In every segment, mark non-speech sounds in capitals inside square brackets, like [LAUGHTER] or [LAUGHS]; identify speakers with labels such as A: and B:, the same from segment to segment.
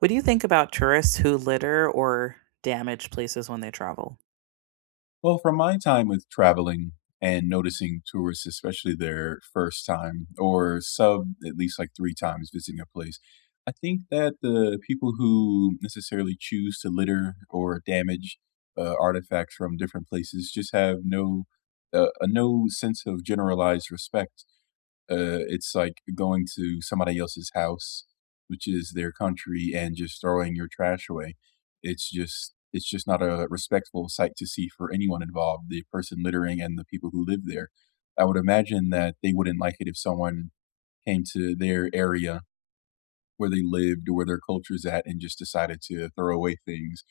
A: What do you think about tourists who litter or damage places when they travel?
B: Well, from my time with traveling and noticing tourists, especially their first time or sub at least, like, 3 times visiting a place, I think that the people who necessarily choose to litter or damage, uh, artifacts from different places just have no uh, no sense of generalized respect. Uh, it's like going to somebody else's house- which is their country- and just throwing your trash away. It's just It's just not a respectful sight to see for anyone involved- the person littering and the people who live there.- I would imagine that they wouldn't like it if someone came to their area where they lived or where their culture's at and just decided to throw away things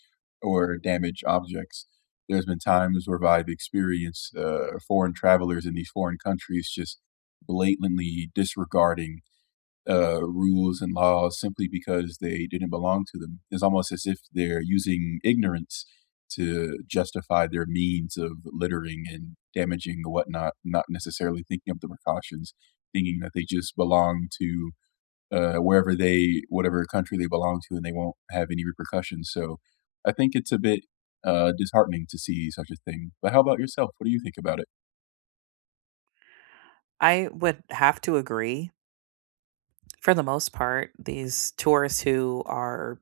B: or damage objects. There's been times where I've experienced, uh, foreign travelers in these foreign countries just blatantly disregarding, uh, rules and laws simply because they didn't belong to them, it's almost as if they're using ignorance to justify their means of littering and damaging the whatnot, not necessarily thinking of the precautions, thinking that they just belong to, uh, wherever they whatever country they belong to, and they won't have any repercussions, so I think it's a bit, uh, disheartening to see such a thing. But how about yourself? What do you think about it?
A: I would have to agree for the most part, these tourists who are-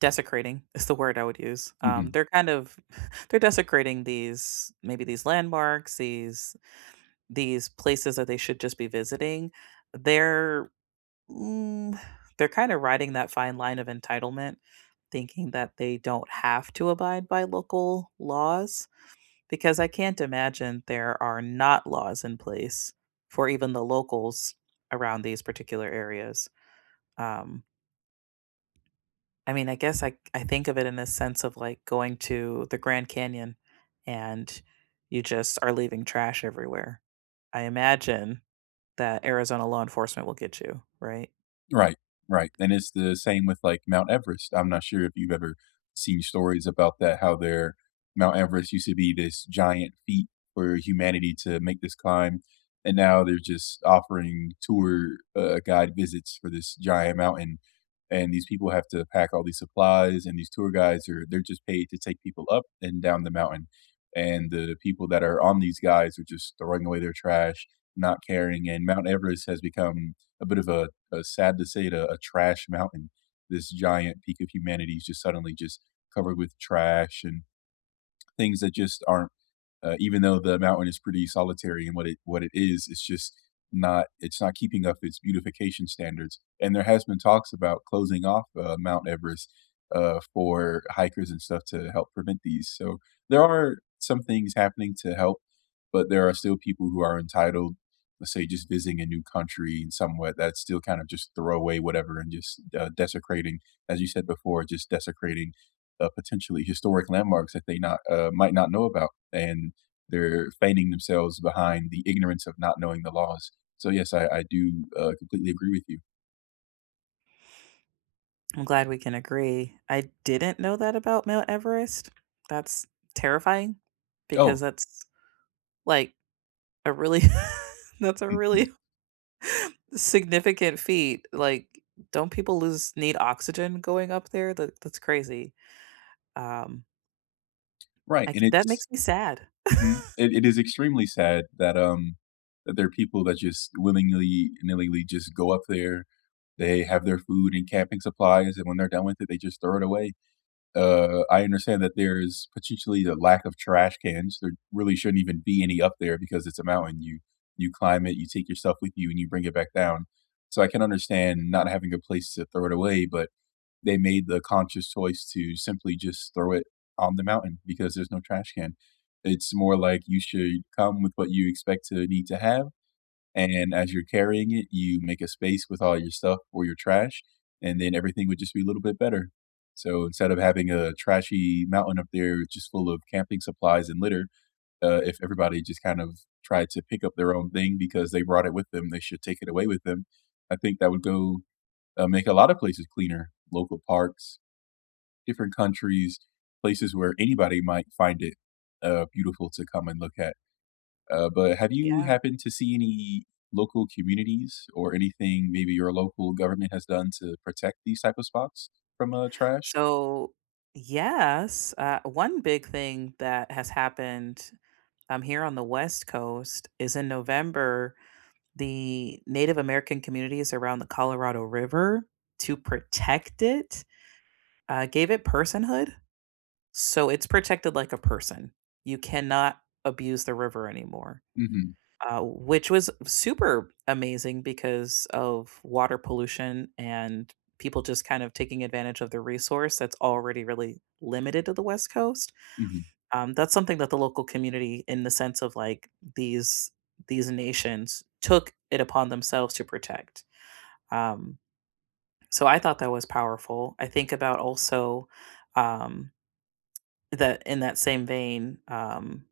A: "desecrating" is the word I would use- um,
B: Mhm.
A: they're kind of [CHUCKLES] they're desecrating these, maybe, these landmarks, these these places that they should just be visiting. They're mm, they're kinda riding that fine line of entitlement, thinking that they don't have to abide by local laws, because I can't imagine there are not laws in place for even the locals around these particular areas. Um I mean, I guess, I I think of it in the sense of, like, going to the Grand Canyon, and you just are leaving trash everywhere. I imagine that Arizona law enforcement will get you, right?
B: Right. Right. And it's the same with, like, Mount Everest. I'm not sure if you've ever seen stories about that, how their Mount Everest used to be this giant feat for humanity to make this climb, and now they're just offering tour, uh, guide visits for this giant mountain, and these people have to pack all these supplies, and these tour guides are they're just paid to take people up and down the mountain, and the people that are on these guides are just throwing away their trash, not caring, and Mount Everest has become a bit of a uh, sad to say it, uh, a trash mountain. This giant peak of humanity is just suddenly just covered with trash and things that just aren't uh, even though the mountain is pretty solitary in what it what it is, it's just not it's not keeping up its beautification standards, and there has been talks about closing off, uh, Mount Everest, uh, for hikers and stuff to help prevent these. So, there are some things happening to help, but there are still people who are entitled, let's say, just visiting a new country in somewhat that still kind of just throw away whatever and just, uh, desecrating, as you said before, just desecrating, uh, potentially historic landmarks that they not uh, might not know about, and they're feigning themselves behind the ignorance of not knowing the laws. So, yes, I I do, uh, completely agree with you.
A: I'm glad we can agree. I didn't know that about Mount Everest. That's terrifying
B: Oh.
A: because that's, like, a really [LAUGHS] that's a
B: [CHUCKLES]
A: really significant feat, like, don't people lose need oxygen going up there, that that's crazy? Um
B: Right, and
A: like, that makes
B: it's
A: me sad.
B: Mhm.
A: [LAUGHS]
B: It it is extremely sad that, um, that there are people that just willingly-nilly would just go up there, they have their food and camping supplies, and when they're done with it, they just throw it away. Uh, I understand that there's potentially a lack of trash cans, there really shouldn't even be any up there because it's a mountain, you you climb it, you take yourself with you, and you bring it back down, so I can understand not having a place to throw it away, but they made the conscious choice to simply, just, throw it on the mountain because there's no trash can. It's more like you should come with what you expect to need to have, and as you're carrying it, you make a space with all your stuff or your trash, and then everything would just be a little bit better. So, instead of having a trashy mountain up there just full of camping supplies and litter, uh, if everybody, just, kind of, tried to pick up their own thing because they brought it with them, they should take it away with them. I think that would go uh, make a lot of places cleaner, local parks, different countries, places where anybody might find it, uh, beautiful to come and look at. Uh, but have you
A: Yeah.
B: happened to see any local communities or anything maybe your local government has done to protect these type of spots from, uh, trash?
A: So, yes, uh, one big thing that has happened, um, here on the West Coast, is in November, the Native American communities around the Colorado River to protect it, uh, gave it personhood, so it's protected like a person. You cannot abuse the river anymore.
B: Mhm.
A: Uh, which was super amazing because of water pollution and people just kind of taking advantage of the resource that's already really limited to the West Coast,
B: Mhm.
A: um, that's something that the local community in the sense of, like, these these nations took it upon themselves to protect. Um, so I thought that was powerful. I think about also, um, the in that same vein, um,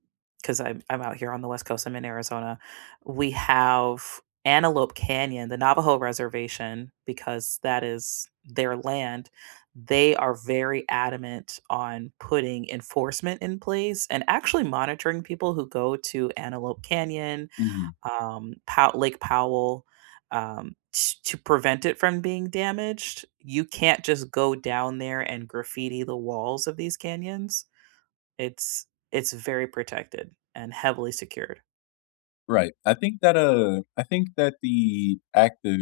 A: 'cause I'm I'm out here on the West Coast. I'm in Arizona. We have Antelope Canyon, the Navajo reservation, because that is their land. They are very adamant on putting enforcement in place and actually monitoring people who go to Antelope Canyon,
B: Mhm.
A: um, Po Lake Powell, um, to to prevent it from being damaged, you can't just go down there and graffiti the walls of these canyons. It's it's very protected and heavily secured.
B: Right. I think that, uh, I think that the act of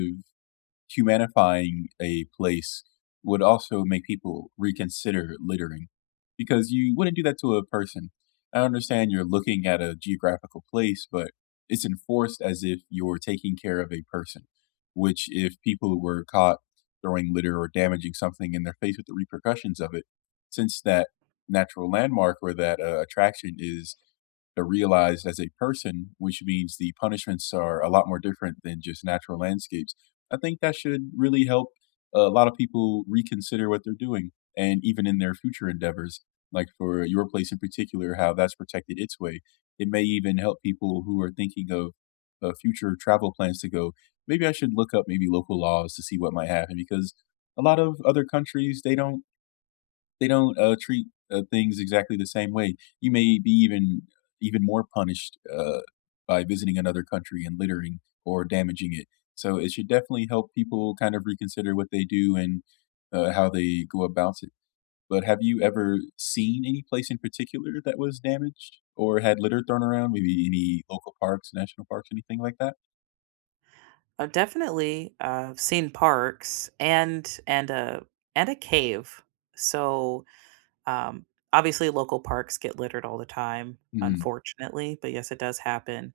B: humanifying a place would also make people reconsider littering because you wouldn't do that to a person. I understand you're looking at a geographical place, but it's enforced as if you're taking care of a person, which if people were caught throwing litter or damaging something and they're faced with the repercussions of it- since that natural landmark or that, uh, attraction is, uh, realized as a person- which means the punishments are a lot more different than just natural landscapes, I think that should really help a lot of people reconsider what they're doing. And even in their future endeavors- like for your place in particular- how that's protected its way. It may even help people who are thinking of, uh, future travel plans to go, "Maybe I should look up, maybe, local laws to see what might happen." Because a lot of other countries, they don't they don't, uh, treat, uh, things exactly the same way. You may be even even more punished, uh, by visiting another country and littering or damaging it. So it should definitely help people kind of reconsider what they do and, uh, how they go about it. But have you ever seen any place in particular that was damaged or had litter thrown around? Maybe any local parks, national parks, anything like that?
A: I've definitely, uh, seen parks and and a and a cave, so, um, obviously, local parks get littered all the time,
B: Mhm.
A: unfortunately, but, yes, it does happen,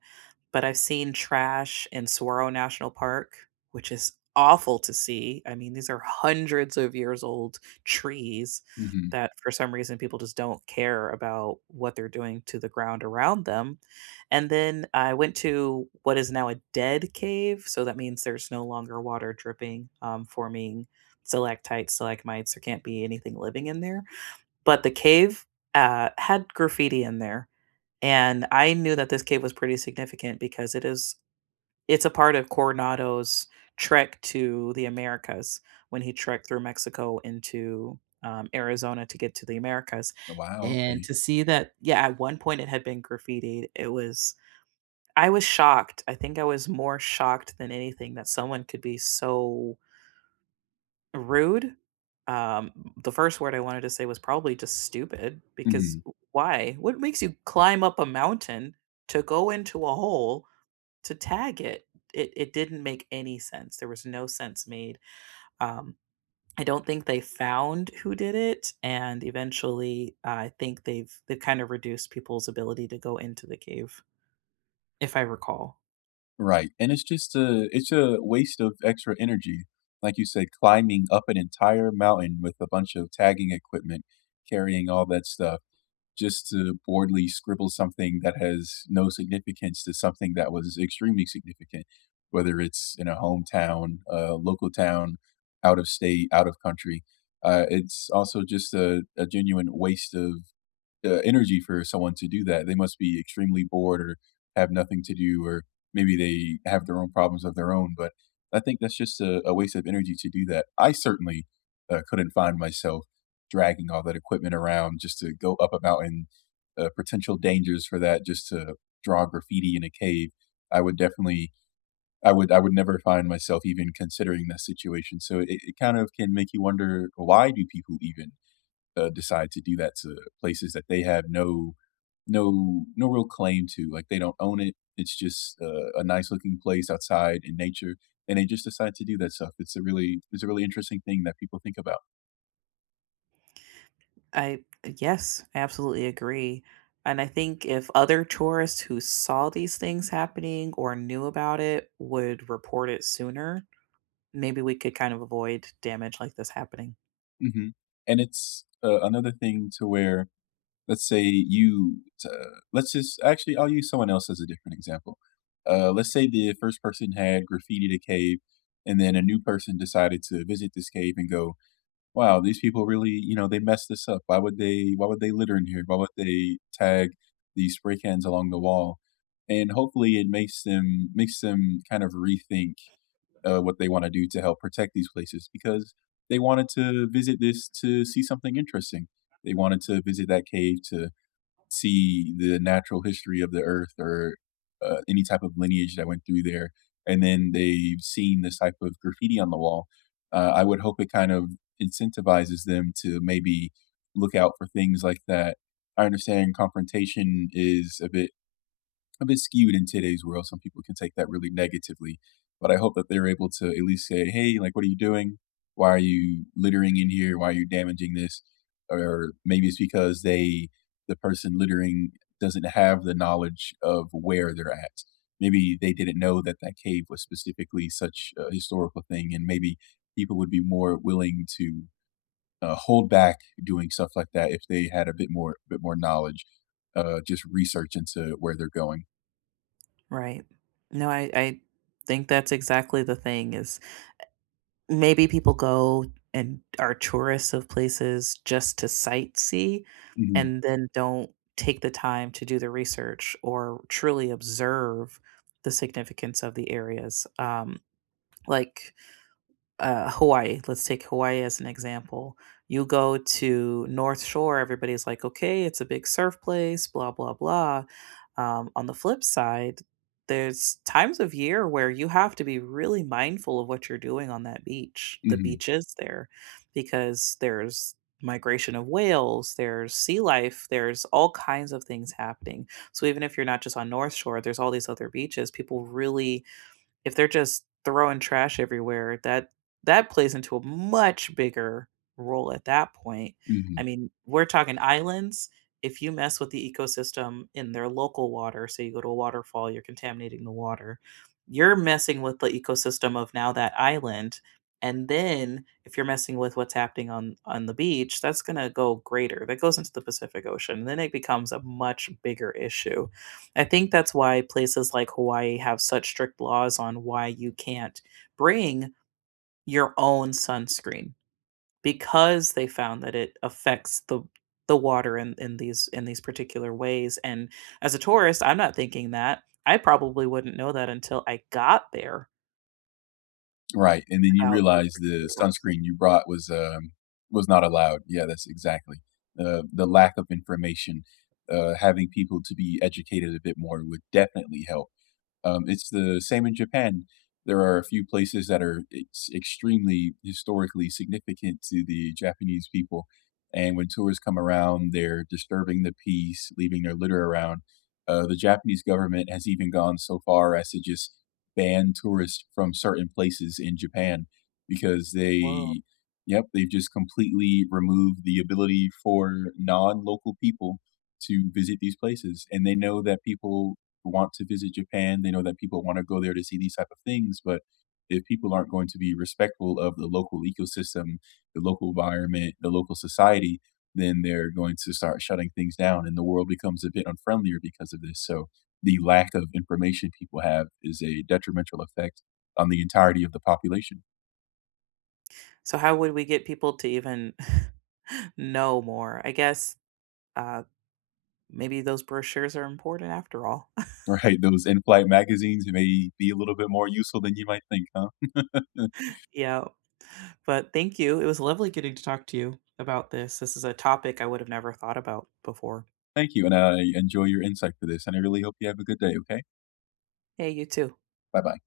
A: but I've seen trash in Saguaro National Park, which is awful to see, I mean, these are 100s of years old trees
B: Mhm.
A: that, for some reason, people just don't care about what they're doing to the ground around them, and then I went to what is now a dead cave, so that means there's no longer water dripping, um, forming stalactites, stalagmites, there can't be anything living in there, but the cave, uh, had graffiti in there, and I knew that this cave was pretty significant because it is it's a part of Coronado's trek to the Americas when he trekked through Mexico into, um, Arizona to get to the Americas,
B: Oh, wow.
A: and
B: Okay.
A: to see that Yeah, at one point, it had been graffitied, it was I was shocked. I think I was more shocked than anything that someone could be so rude. Um, the first word I wanted to say was probably just "Stupid" because
B: Mhm.
A: w why? What makes you climb up a mountain to go into a hole to tag it? It it didn't make any sense, there was no sense made. Um, I don't think they found who did it, and eventually, I think they've they've kind of reduced people's ability to go into the cave, if I recall.
B: Right, and it's just a it's a waste of extra energy, like you said, climbing up an entire mountain with a bunch of tagging equipment, carrying all that stuff just to boredly scribble something that has no significance to something that was extremely significant, whether it's in a hometown, uh, local town, out of state, out of country. Uh, it's also just a a genuine waste of, uh, energy for someone to do that. They must be extremely bored or have nothing to do or maybe they have their own problems of their own, but I think that's just a a waste of energy to do that. I certainly, uh, couldn't find myself dragging all that equipment around just to go up a mountain, uh, potential dangers for that, just to draw graffiti in a cave. I would, definitely, I would I would never find myself even considering that situation. So it it kind of can make you wonder why do people even, uh, decide to do that to places that they have no no no real claim to, like, they don't own it, it's just, uh, a nice looking place outside in nature, and they just decide to do that stuff, it's a really it's a really interesting thing that people think about.
A: I, uh, yes. Absolutely, I agree, and I think if other tourists, who saw these things happening or knew about would report it sooner, maybe we could kind of avoid damage like this happening.
B: Mhm, and it's, uh, another thing to where, let's say, you, to let's just Actually, I'll use someone else as a different example. Uh, let's say the 1st person had graffitied cave, and then a new person decided to visit this cave and go, "Wow, these people really you know, they messed this up. Why would they why would they litter in here? Why would they tag these spray cans along the wall?" and, hopefully, it makes them makes them kind of rethink, uh, what they wanna do to help protect these places, because they wanted to visit this to see something interesting, they wanted to visit that cave to see the natural history of the earth or, uh, any type of lineage that went through there, and then they've seen this type of graffiti on the wall, uh, I would hope it kind of incentivizes them to, maybe, look out for things like that. I understand confrontation is a bit a bit skewed in today's world, some people can take that really negatively, but I hope that they're able to, at least, say, "Hey, like, what are you doing? Why are you littering in here? Why are you damaging this?" or maybe it's because they the person littering doesn't have the knowledge of where they're at, maybe they didn't know that that cave was specifically such a historical thing, and maybe people would be more willing to, uh, hold back doing stuff like that if they had a bit more bit more knowledge, uh, just research into where they're going.
A: Right. No, I I think that's exactly the thing is, e Maybe people go and are tourists of places just to sightsee
B: Mhm.
A: and then don't take the time to do the research or truly observe the significance of the areas. Um, like, uh, Hawaii, let's take Hawaii as an example. You go to North Shore, everybody's like, "Okay. It's a big surf place, blah, blah, blah." um, on the flip side, there's times of year where you have to be really mindful of what you're doing on that beach the
B: Mhm.
A: beaches there, because there's migration of whales, there's sea life, there's all kinds of things happening, so even if you're not just on North Shore, there's all these other beaches. People really if they're just throwing trash everywhere, that that plays into a much bigger role at that point. I
B: Mhm.
A: mean, we're talking islands, if you mess with the ecosystem in their local water- so you go to a waterfall, you're contaminating the water- you're messing with the ecosystem of now that island, and then if you're messing with what's happening on on the beach, that's gonna go greater, that goes into the Pacific Ocean, then it becomes a much bigger issue. I think that's why places like Hawaii have such strict laws on why you can't bring your own sunscreen, because they found that it affects the w the water in in these in these particular ways, and as a tourist, I'm not thinking that, I probably wouldn't know that until I got there
B: Right, and then you
A: about those
B: realize the
A: particular rules.
B: sunscreen you brought was, um was not allowed. Yeah, that's exactly, uh, the lack of information, uh, having people to be educated a bit more would definitely help. Um, it's the same in Japan, there are a few places that are ex extremely historically significant to the Japanese people, and when tourists come around, they're disturbing the peace, leaving their litter around, uh, the Japanese government has even gone so far as to just ban tourists from certain places in Japan because
A: Whoa.
B: they Yep, they've just completely removed the ability for non-local people to visit these places, and they know that people want to visit Japan, they know that people wanna go there to see these type of things, but if people aren't going to be respectful of the local ecosystem, the local environment, the local society, then they're going to start shutting things down, and the world becomes a bit unfriendlier because of this. So the lack of information people have is a detrimental effect on the entirety of the population.
A: So how would we get people to even [CHUCKLES] know more? I guess, uh, maybe those brochures are important after all. [CHUCKLES]
B: Right. Those in-flight magazines may be a little bit more useful than you might think, huh? [LAUGHS]
A: Yep, but thank you, it was lovely getting to talk to you about this. This is a topic I would have never thought about before.
B: Thank you, and I enjoy your insight for this, and I really hope you have a good day, okay?
A: Hey, you too.
B: Bye-bye.